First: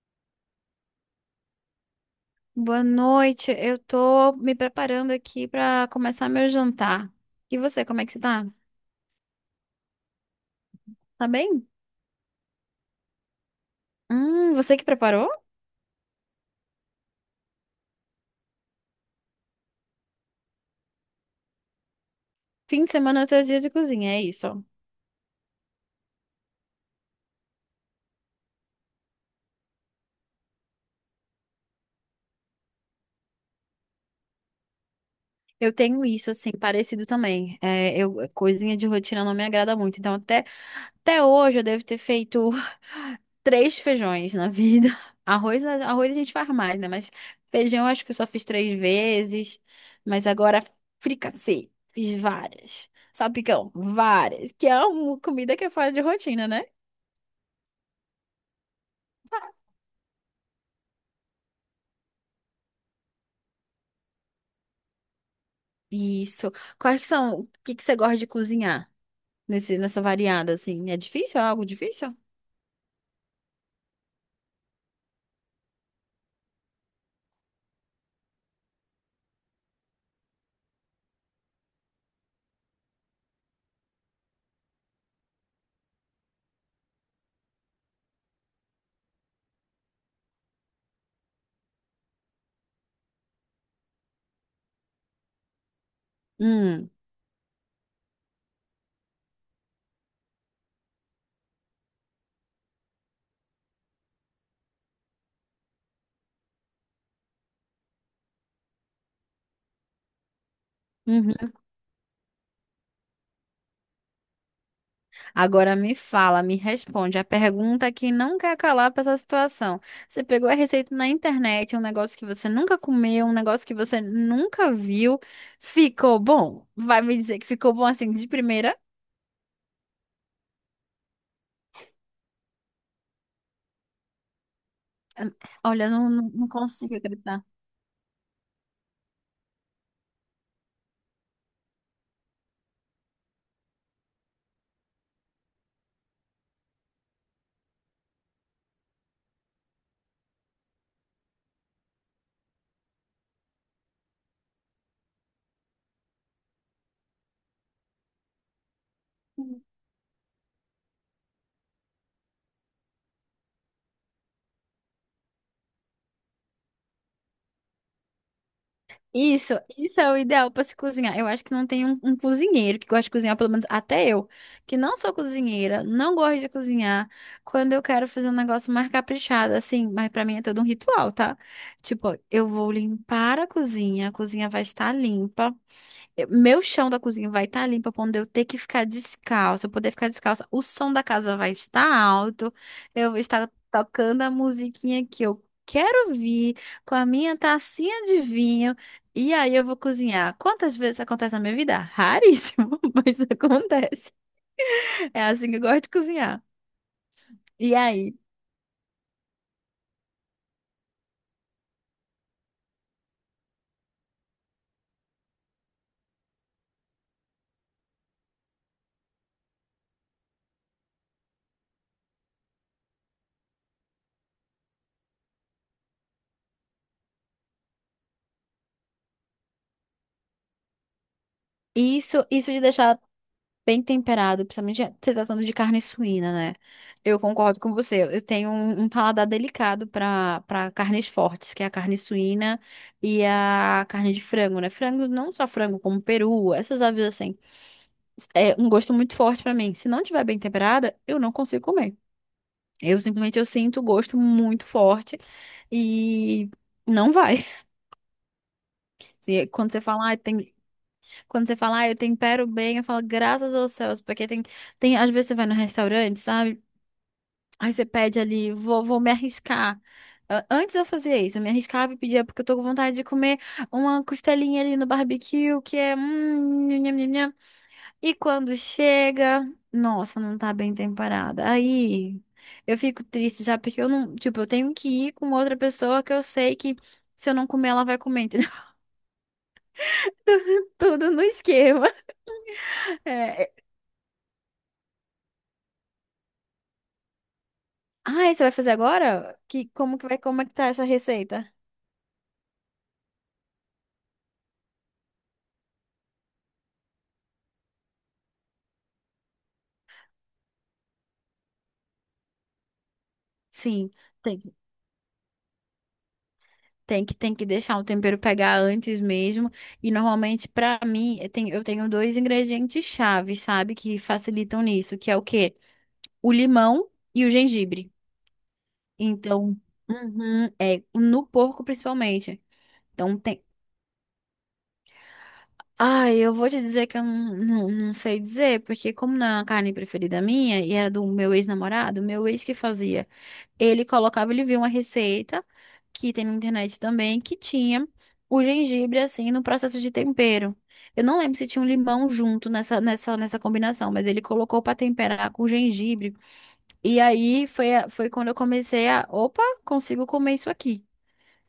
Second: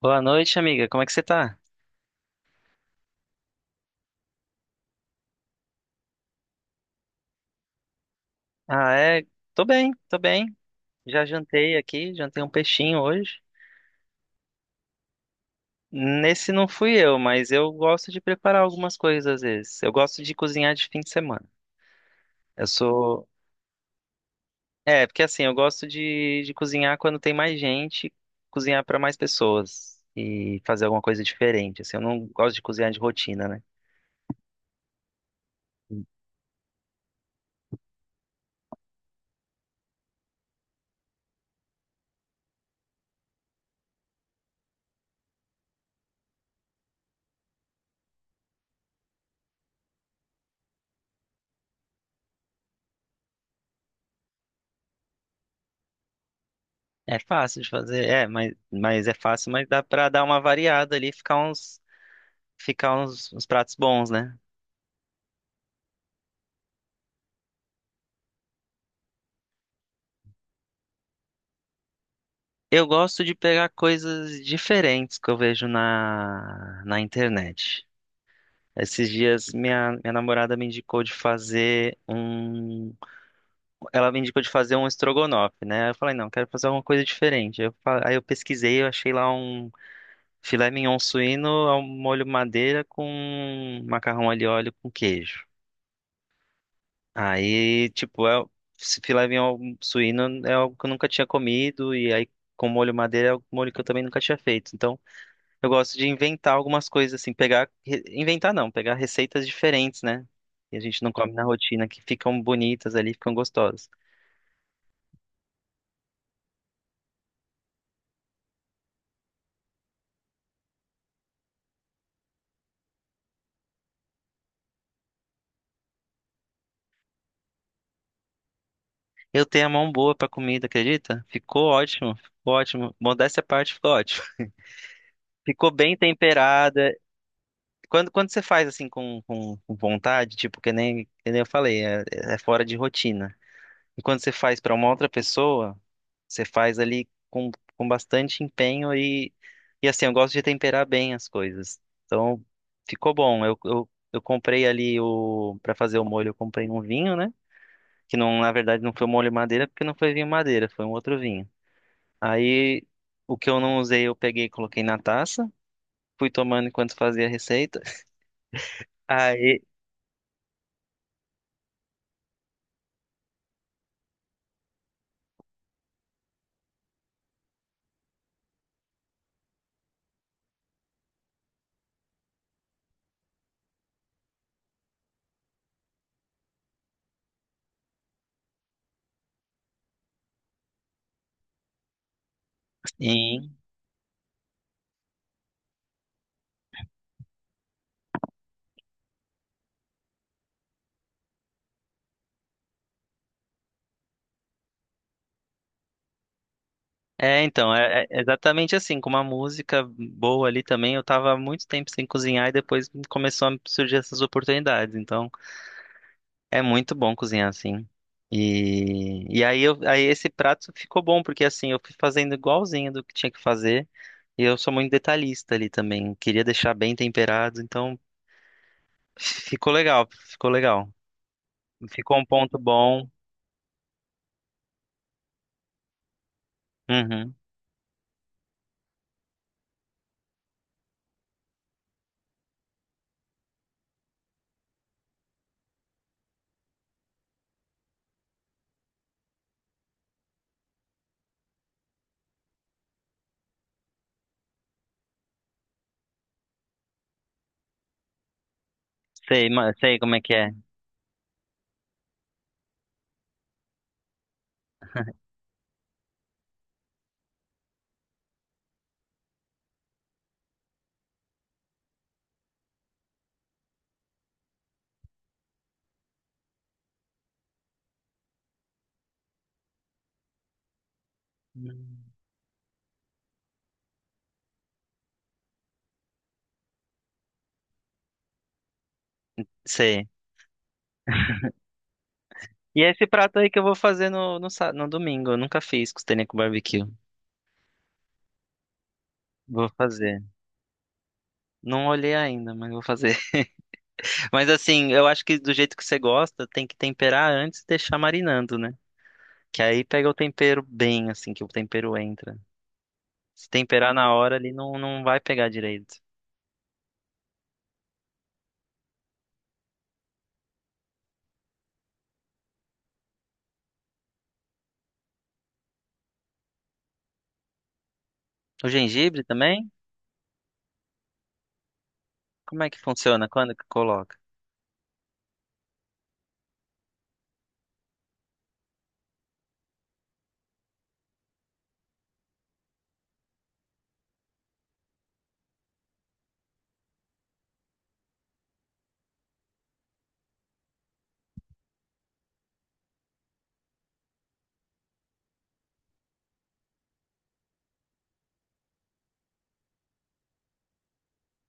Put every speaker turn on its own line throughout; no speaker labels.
Boa noite, amiga. Como é que você tá?
Boa noite. Eu tô me preparando aqui pra começar meu jantar. E você, como é que você tá?
Ah, é. Tô bem, tô bem. Já
Tá bem?
jantei aqui, jantei um peixinho hoje.
Você que preparou?
Nesse não fui eu, mas eu gosto de preparar algumas coisas às vezes. Eu gosto de cozinhar de fim de semana. Eu
Fim de semana é
sou.
teu dia de cozinha, é isso.
É, porque assim, eu gosto de cozinhar quando tem mais gente, cozinhar pra mais pessoas e fazer alguma coisa diferente. Assim, eu não gosto de cozinhar de rotina, né?
Eu tenho isso, assim, parecido também. É, coisinha de rotina não me agrada muito. Então, até hoje eu devo ter feito três feijões na vida. Arroz, arroz a gente faz mais, né? Mas feijão acho que eu só fiz três vezes. Mas agora fricassê, fiz várias. Salpicão, várias. Que é uma comida que é fora de rotina, né?
É fácil de fazer, é, mas é fácil, mas dá pra dar uma variada ali, ficar uns pratos bons, né?
Isso. Quais que são? O que que você gosta de cozinhar nessa variada, assim? É difícil? É algo difícil?
Eu gosto de pegar coisas diferentes que eu vejo na internet. Esses dias minha namorada me indicou de fazer um. Ela me indicou de fazer um estrogonofe, né? Eu falei, não, quero fazer alguma coisa diferente. Aí eu pesquisei, eu achei lá um filé mignon suíno ao molho madeira com macarrão alho e óleo com queijo.
Hum.
Aí, tipo, esse filé mignon suíno é algo que eu nunca tinha comido, e aí com molho madeira é um molho que eu também nunca tinha feito. Então. Eu gosto de inventar algumas coisas, assim, pegar. Inventar não, pegar receitas diferentes, né? E a gente não come na
Uhum.
rotina, que ficam bonitas ali, ficam gostosas.
Agora me responde a pergunta que não quer calar para essa situação. Você pegou a receita na internet, um negócio que você nunca comeu, um negócio que você nunca viu, ficou bom? Vai me dizer que ficou bom assim de primeira?
Eu tenho a mão boa pra comida, acredita? Ficou ótimo, ficou ótimo. Modéstia à parte, ficou ótimo. Ficou
Olha, eu
bem
não consigo
temperada.
acreditar.
Quando você faz assim com vontade, tipo, que nem eu falei, é, fora de rotina. E quando você faz pra uma outra pessoa. Você faz ali com bastante empenho e assim, eu gosto de temperar bem as coisas. Então, ficou bom. Eu comprei ali para fazer o molho, eu comprei um vinho, né? Que não, na verdade, não foi um molho madeira, porque não foi vinho madeira, foi um outro vinho. Aí, o que eu não usei, eu peguei e coloquei na taça. Fui tomando enquanto fazia a receita.
Isso,
Aí,
isso é o ideal para se cozinhar. Eu acho que não tem um cozinheiro que gosta de cozinhar, pelo menos até eu, que não sou cozinheira, não gosto de cozinhar. Quando eu quero fazer um negócio mais caprichado, assim, mas para mim é todo um ritual, tá? Tipo, eu vou limpar a cozinha vai estar limpa. Meu chão da cozinha vai estar limpo pra onde eu ter que ficar descalça, eu poder ficar descalça. O som da casa vai estar alto. Eu vou estar
sim.
tocando a musiquinha que eu quero ouvir, com a minha tacinha de vinho. E aí eu vou cozinhar. Quantas vezes acontece na minha vida? Raríssimo, mas acontece. É assim que eu gosto de cozinhar.
É, então,
E
é,
aí?
é exatamente assim, com uma música boa ali também. Eu tava há muito tempo sem cozinhar e depois começou a surgir essas oportunidades. Então, é muito bom cozinhar assim. E aí, aí esse prato ficou bom, porque assim, eu fui fazendo igualzinho do que tinha que fazer. E eu sou muito detalhista ali também. Queria deixar bem temperado, então ficou legal, ficou legal. Ficou um
Isso
ponto
de deixar
bom.
bem temperado, principalmente se tratando de carne suína, né? Eu
Uhum.
concordo com você. Eu tenho um paladar delicado para carnes fortes, que é a carne suína e a carne de frango, né? Frango, não só frango, como peru, essas aves assim. É um gosto muito forte para mim. Se não tiver bem temperada, eu não consigo comer. Eu simplesmente eu sinto o gosto muito forte e não vai.
Sei,
Quando você
sei
fala,
como
ah,
é que é.
tem. Quando você fala, ah, eu tempero bem, eu falo, graças aos céus, porque tem, às vezes você vai no restaurante, sabe? Aí você pede ali, vou me arriscar. Antes eu fazia isso, eu me arriscava e pedia, porque eu tô com vontade de comer uma costelinha ali no barbecue, que é, nham, nham, nham, nham. E quando chega, nossa, não tá bem temperada.
Hum.
Aí eu fico triste já, porque eu não. Tipo, eu tenho que ir com outra pessoa que eu sei que se eu não comer, ela vai comer, entendeu?
Sei.
Tudo no esquema.
E é esse prato aí
É.
que eu vou fazer no domingo. Eu nunca fiz costelinha com barbecue.
Ah, e você vai fazer agora? Que,
Vou
como que vai,
fazer.
como é que tá essa receita?
Não olhei ainda, mas vou fazer. Mas assim, eu acho que do jeito que você gosta, tem que temperar antes e deixar marinando, né? Que aí pega o tempero bem, assim, que o tempero entra. Se
Sim.
temperar na hora, ali
tem.
não vai pegar direito.
Tem que deixar o tempero pegar antes mesmo. E normalmente, pra mim, eu tenho dois ingredientes chaves, sabe? Que facilitam nisso, que é o quê? O limão e o gengibre.
O gengibre
Então,
também?
uhum, é, no porco principalmente.
Como é que
Então,
funciona?
tem,
Quando que coloca?
Ai, eu vou te dizer que eu não sei dizer, porque como não é uma carne preferida minha, e era do meu ex-namorado, meu ex que fazia. Ele viu uma receita, que tem na internet também, que tinha o gengibre, assim, no processo de tempero. Eu não lembro se tinha um limão junto nessa combinação, mas ele colocou para temperar com gengibre. E aí foi quando eu comecei a, opa, consigo comer isso aqui.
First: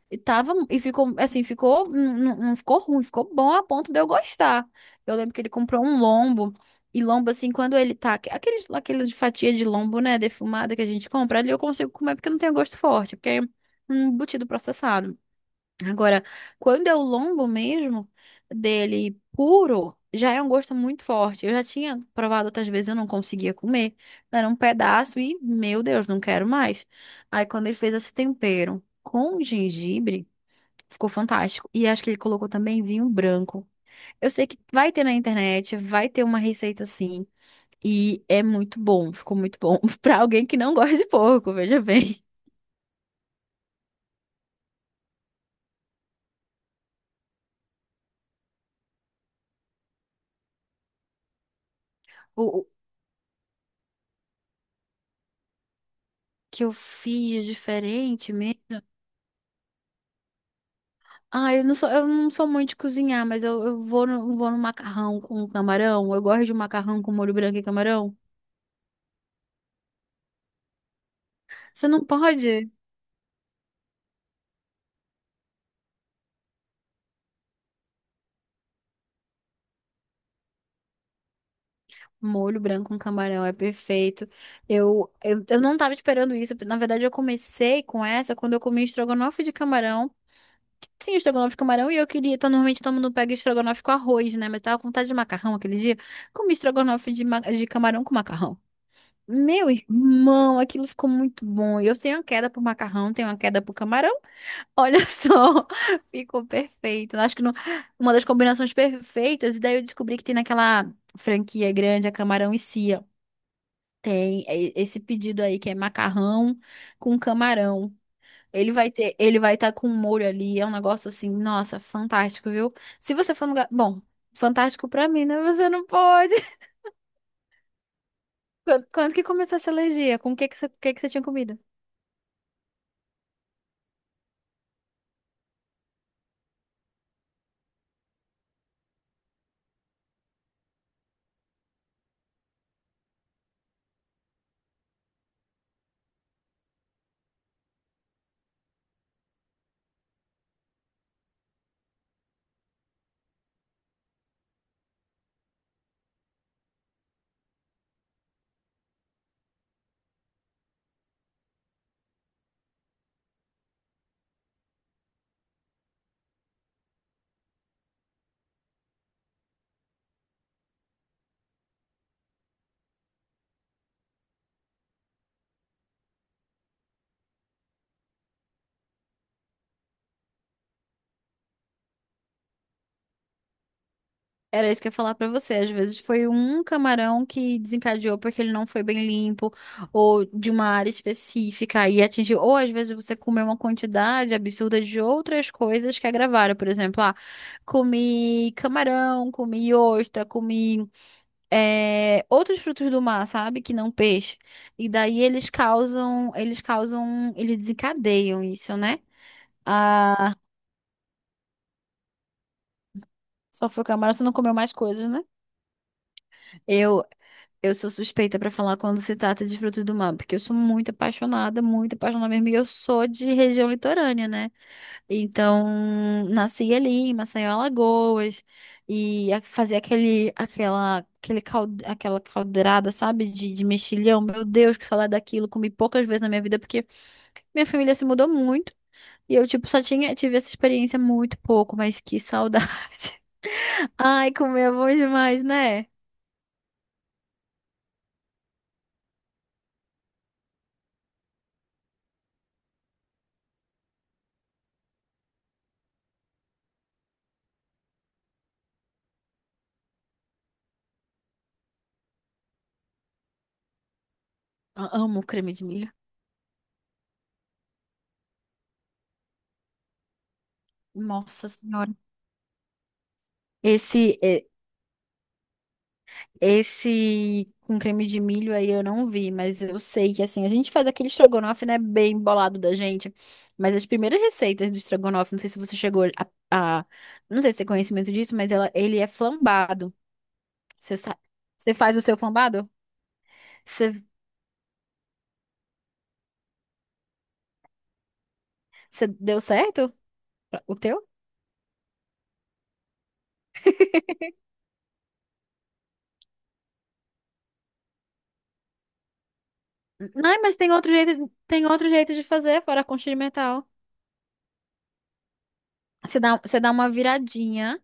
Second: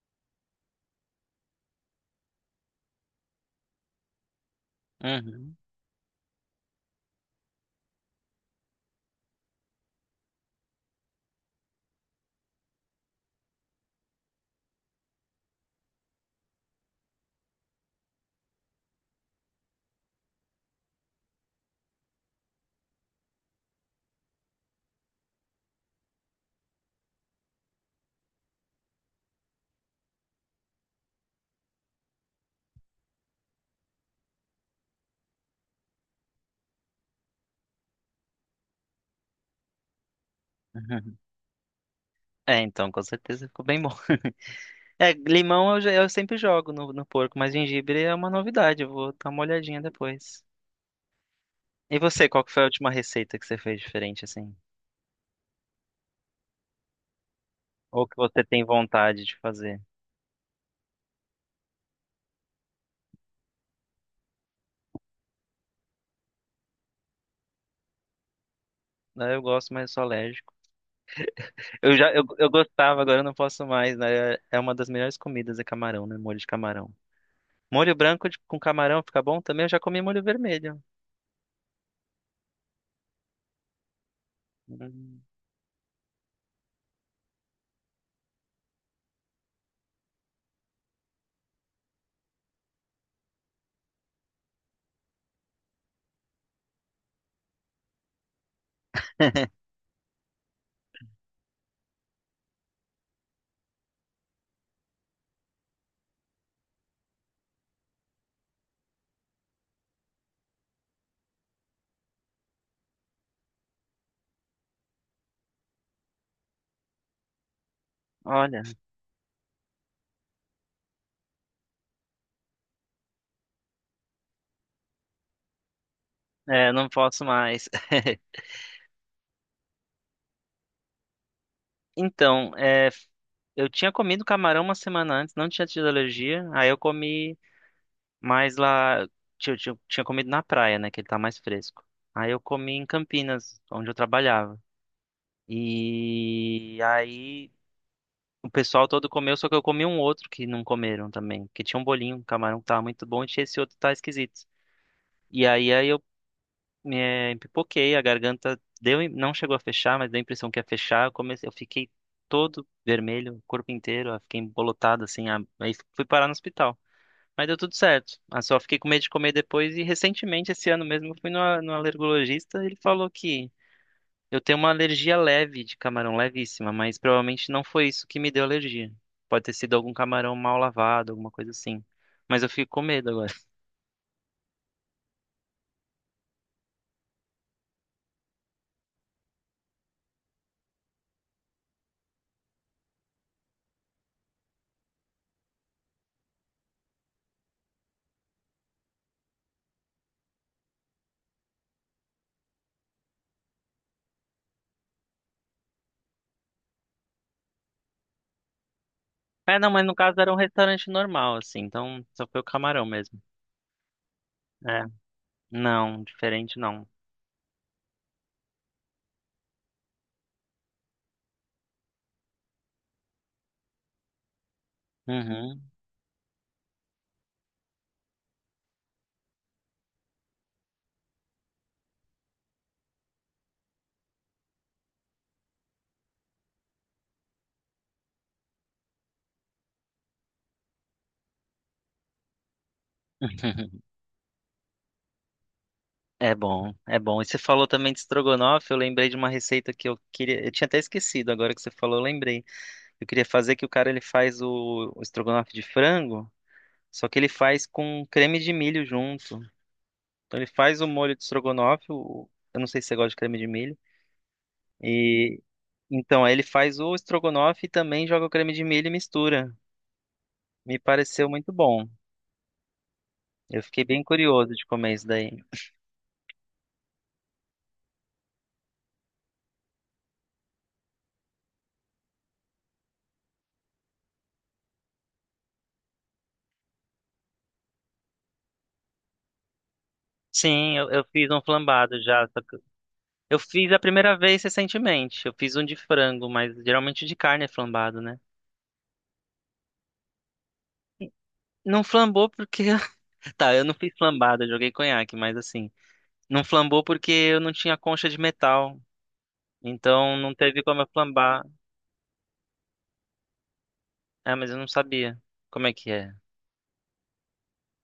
E ficou, assim, ficou, não ficou ruim, ficou bom a ponto de eu gostar. Eu lembro que ele
Uhum.
comprou um lombo, e lombo, assim, quando ele tá, aquela de fatia de lombo, né, defumada que a gente compra, ali eu consigo comer porque não tem gosto forte, porque é um embutido processado. Agora, quando é o lombo mesmo, dele puro, já é um gosto muito forte. Eu já tinha provado outras vezes, eu não conseguia comer. Era um pedaço e, meu Deus, não quero mais. Aí, quando ele fez esse tempero com gengibre, ficou fantástico. E acho que ele colocou também vinho branco. Eu sei que vai ter na internet, vai ter uma receita assim. E é muito bom, ficou muito bom. Pra alguém que não gosta de
Uhum.
porco, veja bem.
É, então, com certeza ficou bem bom. É, limão eu sempre jogo no porco, mas gengibre é uma novidade. Eu vou dar uma olhadinha depois. E você, qual
O,
que foi a
o
última receita que você fez diferente, assim?
que eu fiz
Ou que
diferente
você tem
mesmo.
vontade de fazer?
Ah, eu não sou muito de cozinhar, mas eu vou no macarrão com camarão. Eu gosto de macarrão com molho branco e camarão.
Ah, eu gosto, mas eu sou alérgico.
Você
Eu
não
já eu, eu
pode?
gostava, agora eu não posso mais, né? É uma das melhores comidas, é camarão, né? Molho de camarão. Molho branco com camarão fica bom também. Eu já comi molho vermelho.
Molho branco com camarão é perfeito. Eu,
Hum.
eu, eu não tava esperando isso. Na verdade, eu comecei com essa quando eu comi estrogonofe de camarão. Sim, estrogonofe de camarão. E eu queria. Então, normalmente todo mundo pega estrogonofe com arroz, né? Mas tava com vontade de macarrão aquele dia. Comi estrogonofe de camarão com macarrão. Meu irmão, aquilo ficou muito bom. Eu tenho uma queda por macarrão, tenho uma queda por camarão. Olha só, ficou perfeito. Acho que uma das combinações perfeitas. E daí eu descobri que tem naquela franquia grande, a camarão e cia. Tem é, esse pedido aí que é macarrão com camarão.
Olha,
Ele vai estar com um molho ali, é um negócio assim, nossa, fantástico, viu? Se você for no lugar, bom, fantástico pra mim, né? Você não pode.
é, não posso mais.
Quando que começou essa alergia? Com o que que você, O que que você tinha comido?
Então, eu tinha comido camarão uma semana antes, não tinha tido alergia. Aí eu comi mais lá. Tinha comido na praia, né? Que ele tá mais fresco. Aí eu comi em Campinas, onde eu trabalhava. E aí. O pessoal todo comeu, só que eu comi um outro que não comeram também. Que tinha um bolinho, um camarão que tava muito bom e tinha esse outro que tá esquisito. E aí eu me pipoquei, a garganta deu, não chegou a fechar, mas deu a impressão que ia fechar. Eu comecei, eu fiquei todo vermelho, o corpo inteiro, eu fiquei embolotado assim. Aí fui parar no hospital. Mas deu tudo certo. Ah, só fiquei com medo de comer depois e recentemente, esse ano mesmo, eu fui no alergologista e ele falou que eu tenho uma alergia leve de camarão, levíssima, mas provavelmente não foi isso que me deu alergia. Pode ter sido algum camarão mal lavado, alguma coisa assim. Mas eu fico com medo agora.
Era isso que eu ia falar pra você. Às vezes foi um camarão que desencadeou porque ele não foi bem limpo, ou de uma área específica e atingiu. Ou às vezes você comeu uma quantidade absurda de outras coisas que agravaram. Por exemplo, ah, comi camarão, comi ostra, comi outros frutos do mar, sabe? Que não peixe. E daí eles desencadeiam isso, né?
É, não, mas no caso era um
Ah,
restaurante normal, assim, então só foi o camarão mesmo.
só foi camarão, você não comeu mais
É,
coisas, né?
não, diferente não.
Eu, Eu sou suspeita pra falar quando se trata de frutos do mar, porque eu sou muito apaixonada mesmo, e eu sou de região litorânea, né?
Uhum.
Então, nasci ali em Maceió, Alagoas, e fazer aquele, aquela, aquele cal, aquela caldeirada, sabe, de mexilhão, meu Deus, que saudade daquilo, comi poucas vezes na minha vida, porque minha família se mudou muito, e eu, tipo, tive essa experiência muito pouco, mas que saudade. Ai, comer é bom demais, né?
É bom, é bom. E você falou também de estrogonofe, eu lembrei de uma receita que eu queria, eu tinha até esquecido, agora que você falou, eu lembrei. Eu queria fazer que o cara ele faz o estrogonofe de frango, só que ele faz com creme de milho junto. Então ele faz o molho de estrogonofe, eu não sei se você gosta de creme de milho.
Amo
E
creme de milho.
então aí ele faz o estrogonofe e também joga o creme de milho e mistura. Me pareceu
Nossa
muito bom.
senhora.
Eu fiquei bem
Esse, é-
curioso de comer isso daí.
esse com creme de milho aí eu não vi, mas eu sei que assim, a gente faz aquele estrogonofe, né, bem bolado da gente, mas as primeiras receitas do estrogonofe, a- não sei se você tem conhecimento disso, mas ele é flambado.
Sim, eu,
Você
eu
sabe,
fiz um
você faz o
flambado
seu
já. Só que
flambado?
Eu fiz a
Você,
primeira vez recentemente. Eu fiz um de frango, mas geralmente de carne é flambado, né?
você deu certo o teu?
Não flambou porque. Tá, eu não fiz flambado, eu joguei conhaque, mas assim. Não flambou porque eu não tinha concha de metal. Então não
Não, mas
teve como eu flambar.
tem outro jeito de fazer fora a conchita de metal.
Ah, mas eu não sabia. Como é que é?
Você dá uma viradinha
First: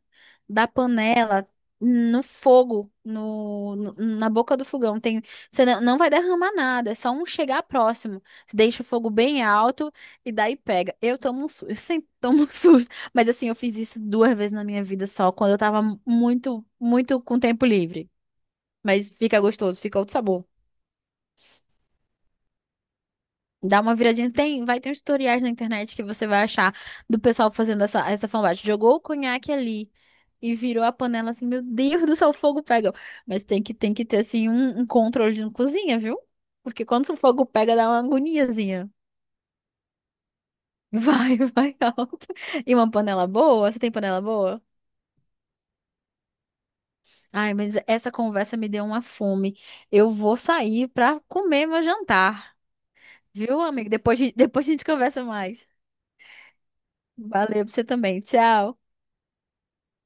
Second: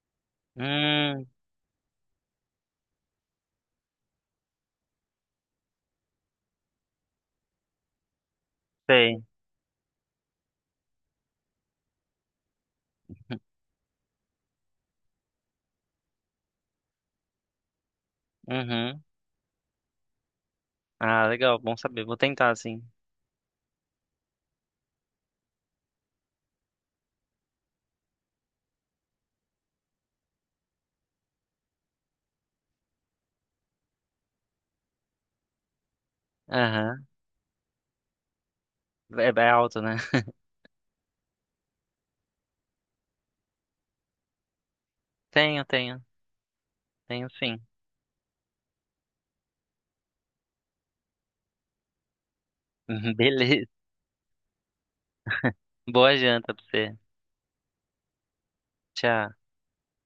da
Hum,
panela no fogo, na boca do fogão. Você não vai derramar nada, é só um chegar próximo. Deixa o fogo
sei.
bem alto e daí pega. Eu tomo um susto, eu sempre tomo um susto. Mas assim, eu fiz isso duas vezes na minha vida só, quando eu tava muito, muito com tempo livre.
Uhum.
Mas fica gostoso, fica outro sabor.
Ah, legal, bom saber. Vou tentar, sim.
Dá uma viradinha. Vai ter uns tutoriais na internet que você vai achar do pessoal fazendo essa fanbase. Jogou o conhaque ali. E virou a panela assim, meu Deus do céu, o fogo pega. Mas tem que ter assim um controle na cozinha, viu? Porque
Aham.
quando o fogo pega, dá uma agoniazinha.
É, é alto, né?
Vai, vai alto. E uma panela boa? Você tem panela boa?
Tenho, tenho. Tenho
Ai,
sim.
mas essa conversa me deu uma fome. Eu vou sair pra comer meu jantar, viu,
Beleza.
amigo? Depois, depois a gente conversa mais.
Boa janta pra você.
Valeu pra você também. Tchau.
Tchau.